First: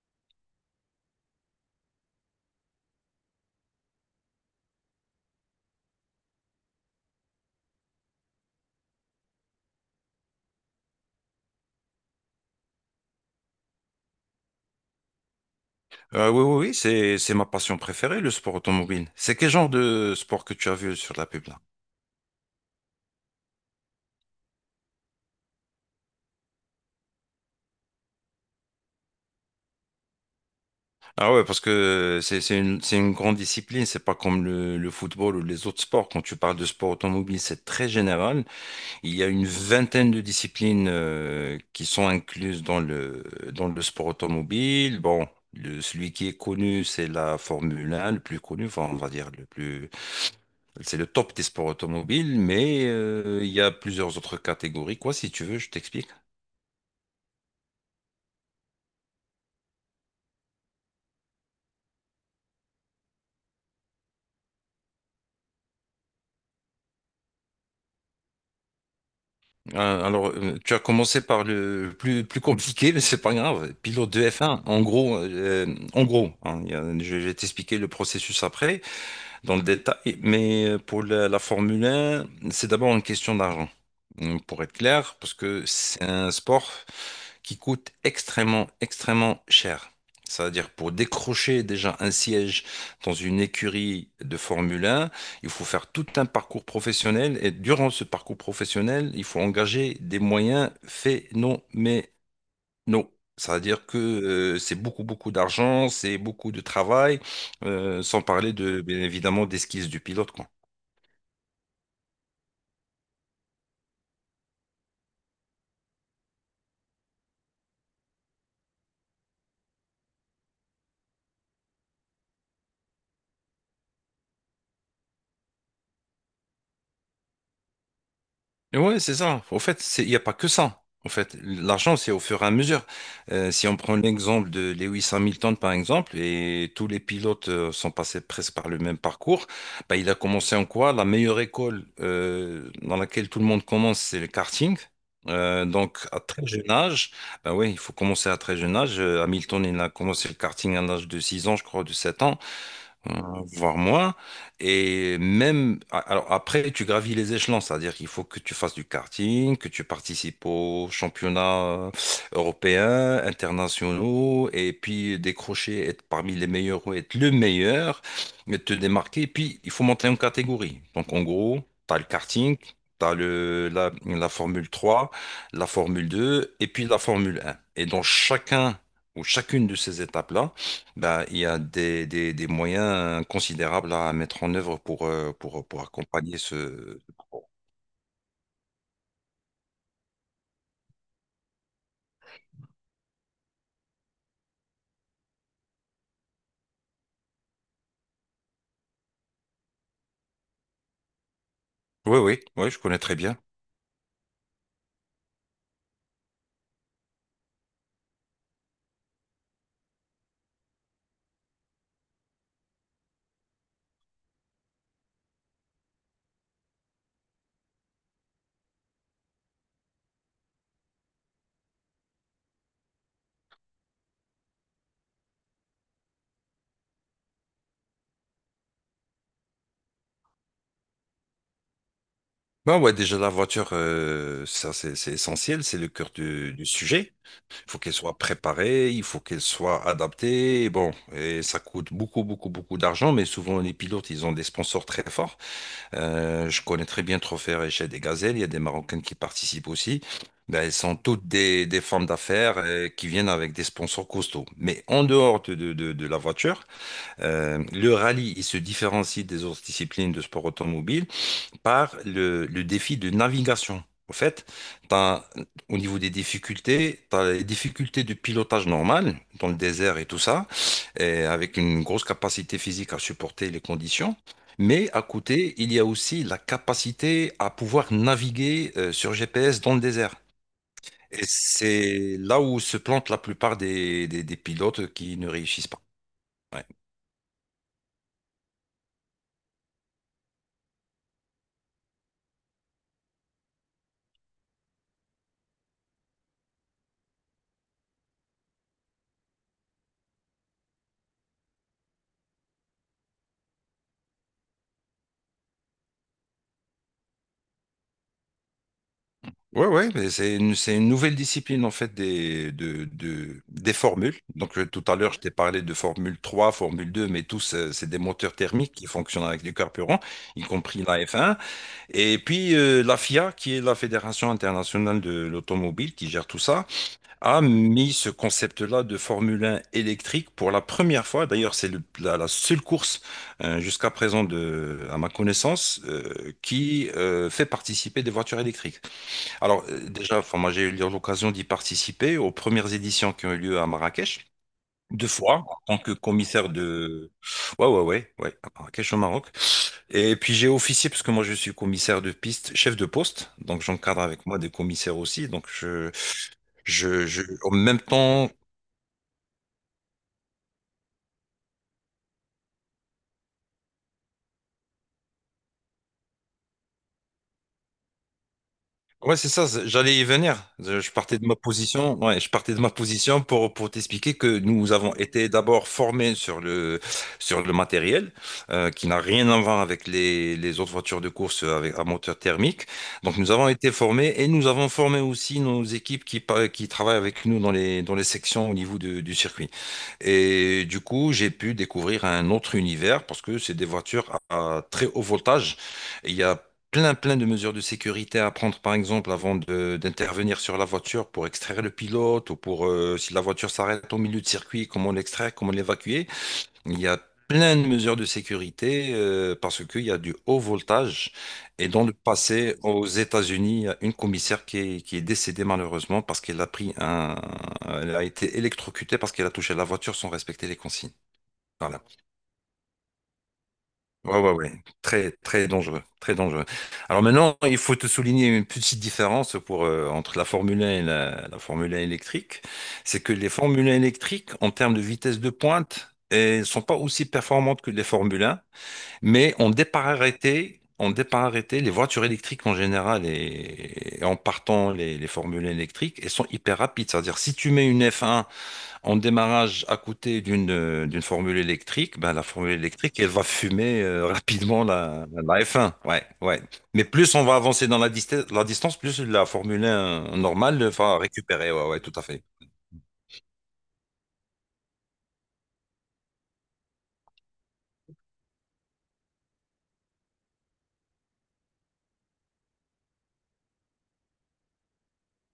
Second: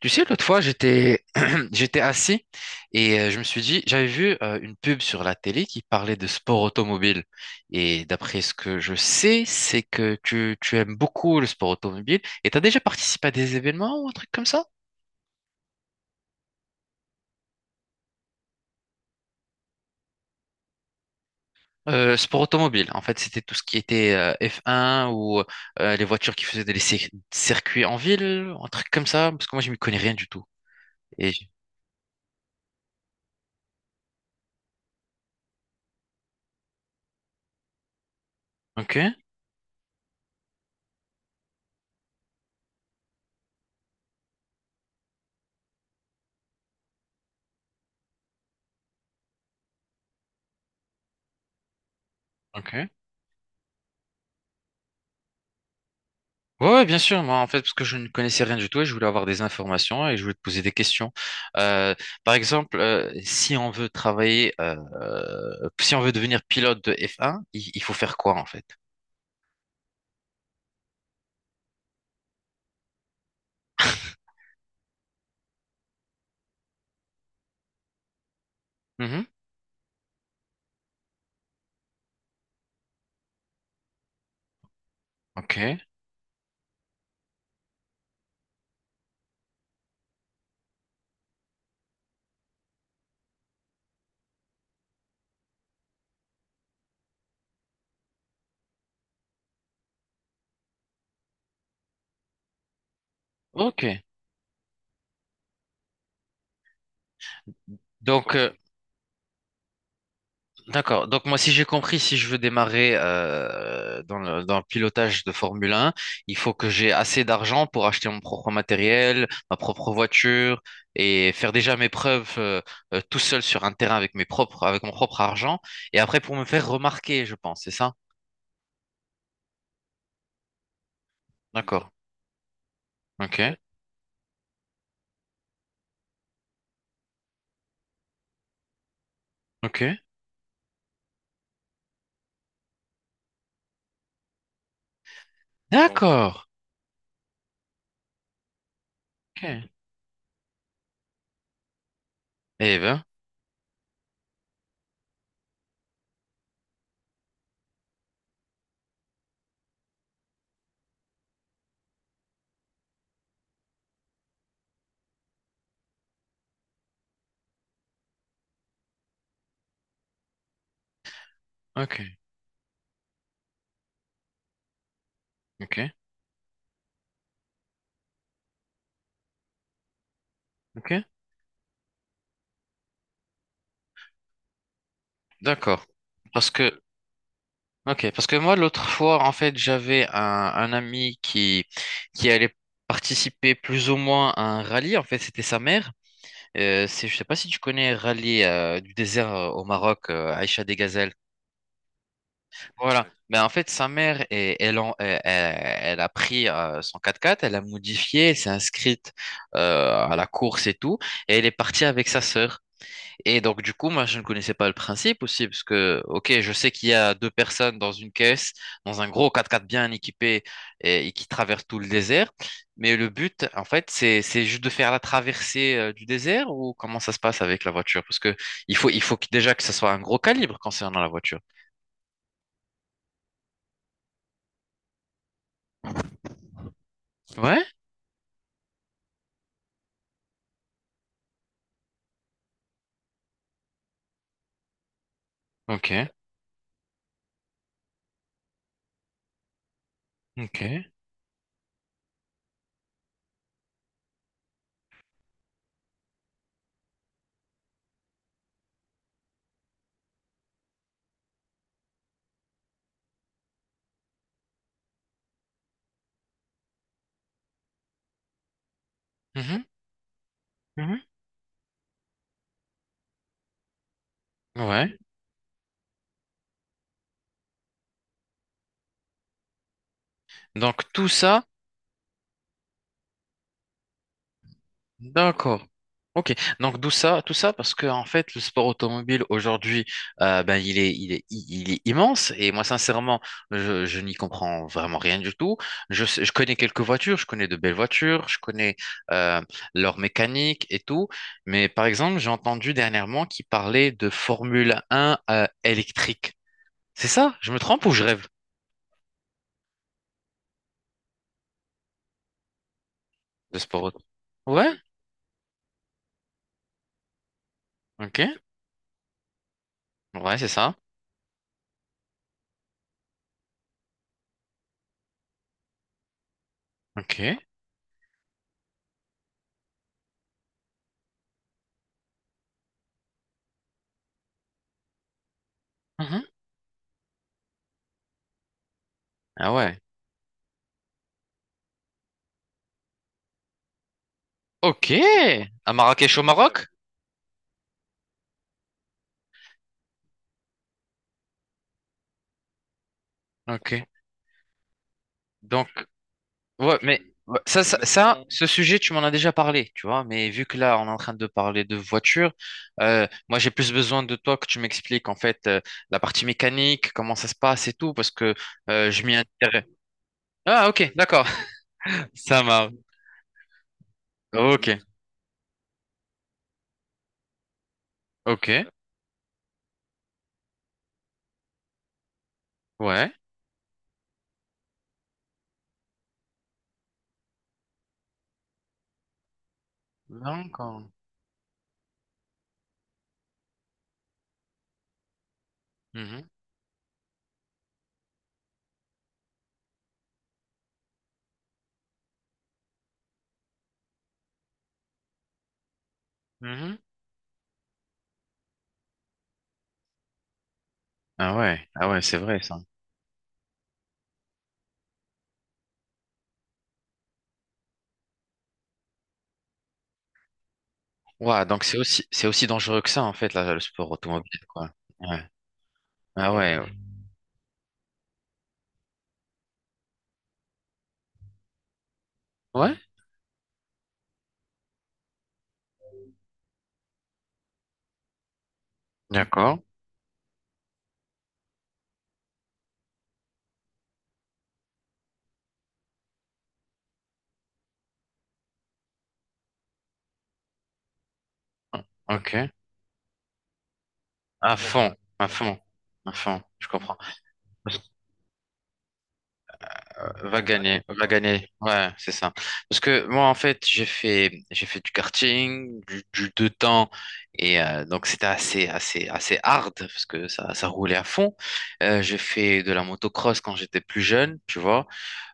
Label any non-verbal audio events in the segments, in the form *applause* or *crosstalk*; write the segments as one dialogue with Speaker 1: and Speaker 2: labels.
Speaker 1: Tu sais, l'autre fois, j'étais *clears throat* j'étais assis et je me suis dit, j'avais vu une pub sur la télé qui parlait de sport automobile. Et d'après ce que je sais, c'est que tu aimes beaucoup le sport automobile et tu as déjà participé à des événements ou un truc comme ça?
Speaker 2: Oui, oui, oui, c'est ma passion préférée, le sport automobile. C'est quel genre de sport que tu as vu sur la pub là?
Speaker 1: Sport automobile, en fait, c'était tout ce qui était F1 ou les voitures qui faisaient des circuits en ville, un truc comme ça, parce que moi, je m'y connais rien du tout.
Speaker 2: Ah
Speaker 1: Et...
Speaker 2: ouais, parce que c'est une grande discipline, c'est pas comme le football ou les autres sports. Quand tu parles de sport automobile, c'est très général.
Speaker 1: Ok,
Speaker 2: Il y a une vingtaine de disciplines qui sont incluses dans le sport automobile. Bon, celui qui est connu, c'est la Formule 1, le plus connu, enfin, on va dire le plus, c'est le top des sports automobiles,
Speaker 1: ok.
Speaker 2: mais il y a plusieurs autres catégories. Quoi, si tu veux, je t'explique.
Speaker 1: Ouais, ouais, bien sûr. Moi, en fait, parce que je ne connaissais rien du tout et je voulais avoir des informations et je voulais te poser des questions. Euh, Par exemple, si on veut travailler, si on veut devenir pilote de F1, il faut faire quoi en fait?
Speaker 2: Alors, tu as commencé par le plus compliqué, mais c'est pas grave. Pilote de F1, en gros, hein, je vais t'expliquer le processus après,
Speaker 1: Mhm.
Speaker 2: dans le détail. Mais pour la Formule 1, c'est d'abord une question d'argent. Pour être clair, parce que
Speaker 1: Ok.
Speaker 2: c'est un sport qui coûte extrêmement, extrêmement cher. C'est-à-dire pour décrocher déjà un siège dans une écurie de Formule 1, il faut faire tout un parcours professionnel et durant ce parcours professionnel, il faut engager des moyens phénoménaux. Non.
Speaker 1: Ok.
Speaker 2: C'est-à-dire que c'est beaucoup, beaucoup d'argent, c'est beaucoup de travail, sans
Speaker 1: Donc, euh,
Speaker 2: parler de, bien évidemment, des skills du pilote, quoi.
Speaker 1: D'accord. Donc moi, si j'ai compris, si je veux démarrer dans le pilotage de Formule 1, il faut que j'ai assez d'argent pour acheter mon propre matériel, ma propre voiture et faire déjà mes preuves tout seul sur un terrain avec mes propres, avec mon propre argent. Et après, pour me faire remarquer, je pense, c'est ça?
Speaker 2: Ouais, c'est ça. Au fait, il n'y a pas que ça. En fait,
Speaker 1: D'accord.
Speaker 2: l'argent, c'est au fur et à mesure.
Speaker 1: Ok. Ouais.
Speaker 2: Si on prend l'exemple de Lewis Hamilton, par exemple, et tous les pilotes sont passés presque par le même parcours,
Speaker 1: Ok.
Speaker 2: bah,
Speaker 1: Ouais,
Speaker 2: il a commencé en quoi? La meilleure école dans laquelle tout le monde commence, c'est le karting.
Speaker 1: ouais.
Speaker 2: Donc, à très
Speaker 1: D'accord.
Speaker 2: jeune âge, bah oui, il faut commencer à très jeune âge. Hamilton,
Speaker 1: Ok.
Speaker 2: il a commencé le karting à l'âge de 6 ans, je crois, de 7 ans
Speaker 1: Eh ben.
Speaker 2: euh, voire moins. Et même, alors après, tu gravis les échelons, c'est-à-dire qu'il faut que tu fasses du karting, que tu participes aux championnats européens, internationaux, et puis décrocher, être parmi les meilleurs ou être le meilleur, mais te démarquer. Et puis, il faut monter en catégorie. Donc, en gros, tu as
Speaker 1: Ok.
Speaker 2: le karting. T'as la Formule 3, la
Speaker 1: Ok.
Speaker 2: Formule deux, et puis la Formule 1. Et dans chacun ou chacune de ces étapes-là,
Speaker 1: Ok.
Speaker 2: bah, il y a des moyens considérables à mettre en œuvre pour
Speaker 1: D'accord.
Speaker 2: accompagner
Speaker 1: Parce que
Speaker 2: ce...
Speaker 1: Ok, parce que moi, l'autre fois, en fait, j'avais un ami qui allait participer plus ou moins à un rallye. En fait, c'était sa mère. Je sais pas si tu connais Rallye du désert au Maroc, Aïcha des Gazelles.
Speaker 2: Oui, oui, oui, je connais
Speaker 1: Voilà.
Speaker 2: très bien.
Speaker 1: Mais en fait, sa mère, elle, elle, elle a pris son quatre quatre elle a modifié, elle s'est inscrite à la course et tout, et elle est partie avec sa sœur. Et donc, du coup, moi, je ne connaissais pas le principe aussi, parce que, ok, je sais qu'il y a deux personnes dans une caisse, dans un gros 4x4 bien équipé et qui traverse tout le désert. Mais le but, en fait, c'est juste de faire la traversée du désert ou comment ça se passe avec la voiture? Parce que il faut déjà que ça soit un gros calibre concernant la voiture.
Speaker 2: Bah ouais, déjà la voiture, ça c'est essentiel, c'est le cœur du sujet. Il
Speaker 1: Ouais?
Speaker 2: faut qu'elle soit préparée, il faut qu'elle soit adaptée. Bon, et ça coûte beaucoup, beaucoup, beaucoup d'argent, mais souvent les pilotes, ils ont des sponsors très forts.
Speaker 1: Ok,
Speaker 2: Je connais très bien Trophée chez des Gazelles. Il y a des Marocaines qui participent aussi. Ben, elles
Speaker 1: ok.
Speaker 2: sont toutes des femmes d'affaires qui viennent avec des sponsors costauds. Mais en dehors de la voiture, le rallye, il se différencie des autres disciplines de sport automobile par le défi de navigation. En fait, t'as- au niveau des difficultés, tu as les difficultés de pilotage normal dans le
Speaker 1: Mhm,
Speaker 2: désert et tout ça,
Speaker 1: mhm.
Speaker 2: et avec une grosse capacité physique à supporter les conditions. Mais
Speaker 1: Ouais.
Speaker 2: à côté, il y a aussi la capacité à pouvoir naviguer sur GPS dans le désert.
Speaker 1: Donc, tout
Speaker 2: Et
Speaker 1: ça.
Speaker 2: c'est là où se plantent la plupart des pilotes qui ne
Speaker 1: D'accord.
Speaker 2: réussissent pas.
Speaker 1: Ok.
Speaker 2: Ouais.
Speaker 1: Donc d'où ça, tout ça parce que en fait le sport automobile aujourd'hui, ben il est immense et moi sincèrement, je n'y comprends vraiment rien du tout. Je je connais quelques voitures, je connais de belles voitures, je connais euh, leur mécanique et tout, mais par exemple j'ai entendu dernièrement qu'ils parlaient de Formule 1 électrique. C'est ça? Je me trompe ou je rêve
Speaker 2: Ouais, ouais, mais c'est une nouvelle discipline en fait des, de, de-
Speaker 1: de
Speaker 2: des
Speaker 1: sport auto?
Speaker 2: formules. Donc
Speaker 1: Ouais.
Speaker 2: tout à l'heure, je t'ai parlé de Formule 3, Formule 2, mais tous, c'est des moteurs
Speaker 1: Ok.
Speaker 2: thermiques qui fonctionnent avec du carburant,
Speaker 1: Ouais,
Speaker 2: y
Speaker 1: c'est ça.
Speaker 2: compris la F1. Et puis la FIA, qui est la Fédération internationale de l'automobile, qui gère tout ça, a
Speaker 1: Ok.
Speaker 2: mis ce concept-là de Formule 1 électrique pour la première fois. D'ailleurs, c'est la seule course, jusqu'à présent, à ma connaissance,
Speaker 1: Mhm.
Speaker 2: qui fait participer des voitures électriques.
Speaker 1: Ah
Speaker 2: Alors,
Speaker 1: ouais.
Speaker 2: déjà, enfin, moi, j'ai eu l'occasion d'y participer aux premières éditions qui ont eu lieu à Marrakech.
Speaker 1: Ok,
Speaker 2: Deux fois,
Speaker 1: à
Speaker 2: en tant que
Speaker 1: Marrakech au
Speaker 2: commissaire
Speaker 1: Maroc?
Speaker 2: de... Ouais, ouais, ouais, ouais, à Marrakech au Maroc. Et puis j'ai officié, parce que moi je suis commissaire de piste, chef de poste, donc
Speaker 1: Ok,
Speaker 2: j'encadre avec moi des commissaires aussi, donc
Speaker 1: donc,
Speaker 2: je,
Speaker 1: ouais, mais
Speaker 2: je, je,
Speaker 1: ouais,
Speaker 2: en même temps.
Speaker 1: ce sujet, tu m'en as déjà parlé, tu vois, mais vu que là, on est en train de parler de voiture, moi, j'ai plus besoin de toi que tu m'expliques, en fait, la partie mécanique, comment ça se passe et tout, parce que je m'y
Speaker 2: Ouais, c'est ça,
Speaker 1: intéresse.
Speaker 2: j'allais y venir.
Speaker 1: Ah,
Speaker 2: Je
Speaker 1: ok,
Speaker 2: partais de
Speaker 1: d'accord,
Speaker 2: ma position,
Speaker 1: *laughs*
Speaker 2: ouais, je
Speaker 1: ça
Speaker 2: partais de ma
Speaker 1: marche.
Speaker 2: position pour t'expliquer que
Speaker 1: Ok,
Speaker 2: nous avons été d'abord formés sur le matériel,
Speaker 1: ok,
Speaker 2: qui n'a rien à voir avec les autres voitures de course à moteur thermique.
Speaker 1: ouais.
Speaker 2: Donc, nous avons été formés et nous avons formé aussi nos équipes qui travaillent avec nous dans les sections au niveau du circuit. Et du
Speaker 1: D'accord.
Speaker 2: coup, j'ai pu découvrir un autre univers parce que c'est des voitures à très haut voltage. Et il y
Speaker 1: Mhm,
Speaker 2: a plein, plein de mesures de sécurité à prendre, par exemple, avant d'intervenir sur la voiture pour extraire le pilote ou si la voiture s'arrête au milieu de circuit, comment l'extraire, comment l'évacuer.
Speaker 1: mhm.
Speaker 2: Il y a plein de mesures de sécurité parce qu'il y a du haut voltage.
Speaker 1: Ah ouais,
Speaker 2: Et dans
Speaker 1: ah
Speaker 2: le
Speaker 1: ouais, c'est vrai,
Speaker 2: passé,
Speaker 1: ça.
Speaker 2: aux États-Unis, il y a une commissaire qui est décédée malheureusement parce qu'elle a pris un... Elle a été électrocutée parce qu'elle a touché la voiture sans respecter les consignes.
Speaker 1: Ouais, donc
Speaker 2: Voilà.
Speaker 1: c'est aussi dangereux que ça, en fait, là, le sport
Speaker 2: Ouais, ouais,
Speaker 1: automobile,
Speaker 2: ouais.
Speaker 1: quoi.
Speaker 2: Très,
Speaker 1: Ouais.
Speaker 2: très dangereux. Très
Speaker 1: Ah
Speaker 2: dangereux.
Speaker 1: ouais.
Speaker 2: Alors maintenant, il faut te souligner une petite différence entre la Formule 1 et la Formule 1 électrique.
Speaker 1: Ouais,
Speaker 2: C'est que les Formule 1 électriques, en termes de vitesse de pointe, ne sont pas aussi performantes que les Formule 1. Mais on
Speaker 1: d'accord,
Speaker 2: départait, on départait les voitures électriques en général et en partant les formules électriques, elles sont hyper rapides. C'est-à-dire, si tu mets une F1 en démarrage à côté d'une formule électrique, ben, la
Speaker 1: ok.
Speaker 2: formule électrique, elle va fumer *laughs*
Speaker 1: À
Speaker 2: rapidement
Speaker 1: fond,
Speaker 2: la,
Speaker 1: à
Speaker 2: la
Speaker 1: fond,
Speaker 2: F1. Ouais,
Speaker 1: à fond,
Speaker 2: ouais.
Speaker 1: je
Speaker 2: Mais
Speaker 1: comprends.
Speaker 2: plus on va avancer
Speaker 1: Parce
Speaker 2: dans la distance, plus la Formule 1
Speaker 1: que
Speaker 2: normale va
Speaker 1: va gagner,
Speaker 2: récupérer. Ouais, ouais,
Speaker 1: ouais,
Speaker 2: tout à
Speaker 1: c'est
Speaker 2: fait.
Speaker 1: ça. Parce que moi, en fait, j'ai fait du karting, du deux temps, et donc c'était assez, assez, assez hard, parce que ça roulait à fond. J'ai fait de la motocross quand j'étais plus jeune, tu vois.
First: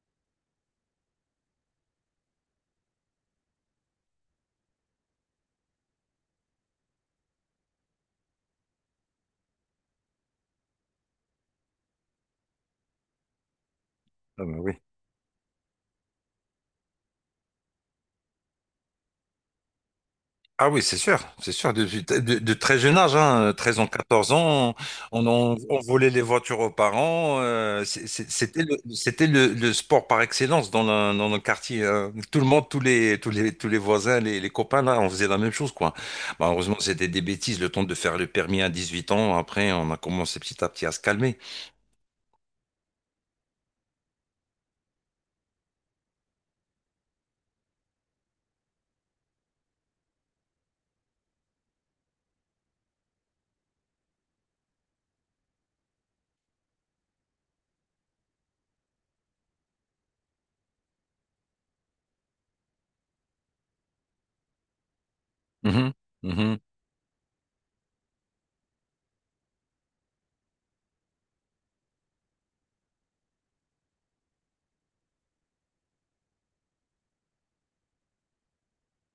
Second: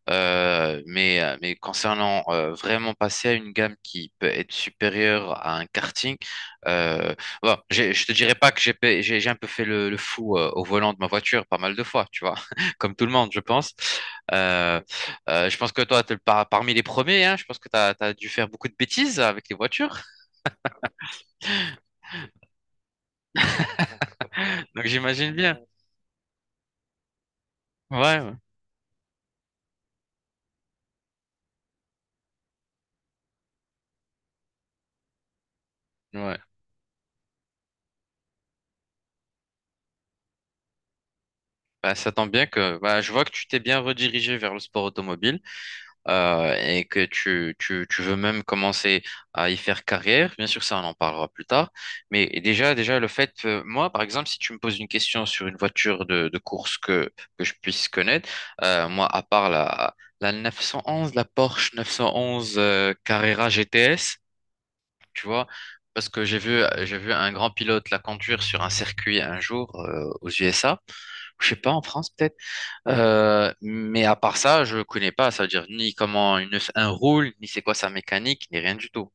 Speaker 1: Mais, mais concernant vraiment passer à une gamme qui peut être supérieure à un karting, euh, bon, je te dirais pas que j'ai pa- j'ai un peu fait le fou au volant de ma voiture pas mal de fois, tu vois, *laughs* comme tout le monde, je pense.
Speaker 2: Ah ben oui.
Speaker 1: Euh, je pense que toi, t'es parmi les premiers, hein, je pense que tu as, dû faire beaucoup de bêtises avec les voitures,
Speaker 2: Ah oui, c'est sûr, de très jeune âge, hein, 13 ans, 14
Speaker 1: *laughs*
Speaker 2: ans,
Speaker 1: donc
Speaker 2: on,
Speaker 1: j'imagine
Speaker 2: on,
Speaker 1: bien.
Speaker 2: on volait les voitures aux parents,
Speaker 1: Ouais, ouais.
Speaker 2: c'était le sport par excellence dans le quartier. Hein. Tout le monde, tous les voisins, les copains, là, on faisait la même chose, quoi.
Speaker 1: Ouais.
Speaker 2: Malheureusement, c'était des bêtises, le temps de faire le permis à 18 ans, après, on a commencé petit à petit à se calmer.
Speaker 1: Bah, ça tombe bien que bah, je vois que tu t'es bien redirigé vers le sport automobile. Et que tu veux même commencer à y faire carrière, bien sûr, ça, on en parlera plus tard. Mais déjà, déjà le fait, moi, par exemple, si tu me poses une question sur une voiture de course que je puisse connaître, moi, à part la 911, la Porsche 911 Carrera GTS, tu vois,
Speaker 2: Mhm,
Speaker 1: parce que
Speaker 2: mhm.
Speaker 1: j'ai vu un grand pilote la conduire sur un circuit un jour aux USA. Je sais pas, en France, peut-être. Mais à part ça, je connais pas, ça veut dire ni comment une œuf un roule, ni c'est quoi sa mécanique, ni rien du tout.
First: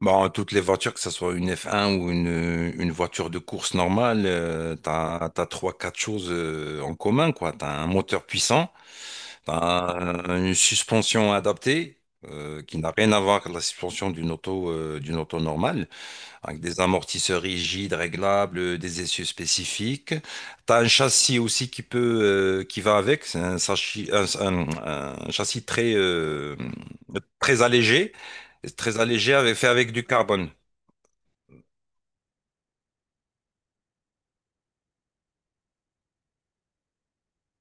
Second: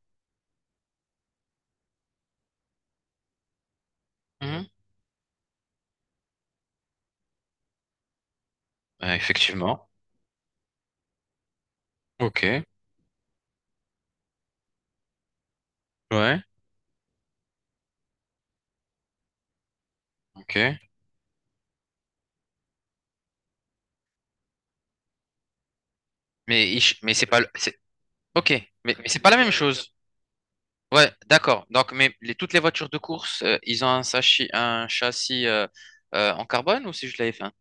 Speaker 2: Bon, toutes les voitures, que ce soit une F1 ou une voiture de course normale,
Speaker 1: Mhm.
Speaker 2: t'as trois, quatre choses en commun, quoi. T'as un moteur puissant,
Speaker 1: Ouais, effectivement.
Speaker 2: t'as une suspension adaptée,
Speaker 1: Ok.
Speaker 2: qui n'a rien à voir avec la suspension d'une auto normale,
Speaker 1: Ouais.
Speaker 2: avec des amortisseurs rigides, réglables, des essieux spécifiques.
Speaker 1: Ok.
Speaker 2: T'as un châssis aussi qui qui va avec, c'est un, sachi- un châssis très, euh,
Speaker 1: Mais il ch- mais c'est pas le-
Speaker 2: très
Speaker 1: c'est
Speaker 2: allégé,
Speaker 1: ok.
Speaker 2: très
Speaker 1: Mais c'est pas
Speaker 2: allégé
Speaker 1: la même
Speaker 2: fait avec
Speaker 1: chose.
Speaker 2: du carbone.
Speaker 1: Ouais, d'accord. Donc, mais toutes les voitures de course, ils ont un châssis en carbone ou c'est juste la F1?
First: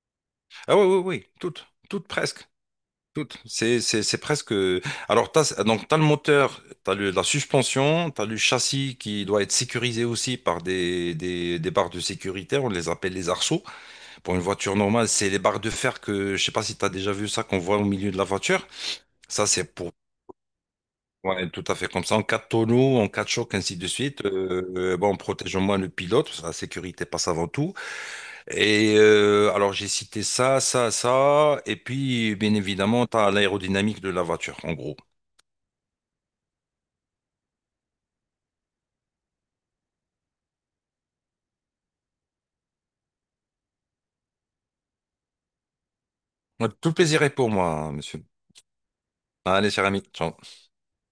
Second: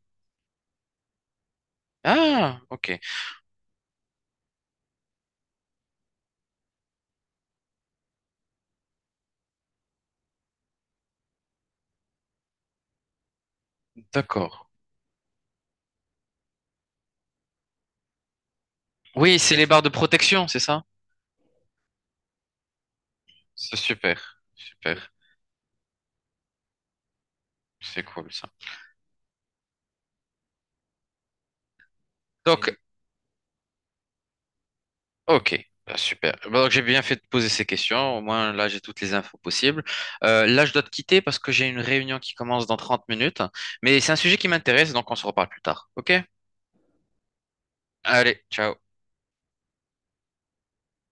Speaker 2: Ah oui, oui, oui, toutes presque,
Speaker 1: Ah, ok.
Speaker 2: toutes. C'est presque. Alors, donc, t'as le moteur, t'as la suspension, t'as le châssis qui doit être sécurisé aussi par des barres de sécurité. On les appelle les arceaux. Pour une
Speaker 1: D'accord.
Speaker 2: voiture normale, c'est les barres de fer que, je sais pas si t'as déjà vu ça, qu'on voit au milieu de la voiture.
Speaker 1: Oui,
Speaker 2: Ça,
Speaker 1: c'est les
Speaker 2: c'est
Speaker 1: barres de
Speaker 2: pour.
Speaker 1: protection, c'est ça?
Speaker 2: Ouais, tout à fait comme ça. En cas de tonneau, en cas de choc,
Speaker 1: C'est
Speaker 2: ainsi de suite.
Speaker 1: super, super.
Speaker 2: Bon, protégeons moins le pilote, parce que la sécurité passe avant tout.
Speaker 1: C'est cool ça.
Speaker 2: Et alors j'ai cité ça, ça, ça, et puis bien
Speaker 1: Donc,
Speaker 2: évidemment, tu as l'aérodynamique de la voiture, en gros.
Speaker 1: Ok, bah, super. Bah, donc j'ai bien fait de poser ces questions. Au moins là, j'ai toutes les infos possibles. Là, je dois te quitter parce que j'ai une réunion qui commence dans 30 minutes. Mais c'est un sujet qui m'intéresse, donc on se reparle plus tard. Ok?
Speaker 2: Tout plaisir est pour moi, hein, monsieur.
Speaker 1: Allez, ciao.
Speaker 2: Allez, cher ami, ciao.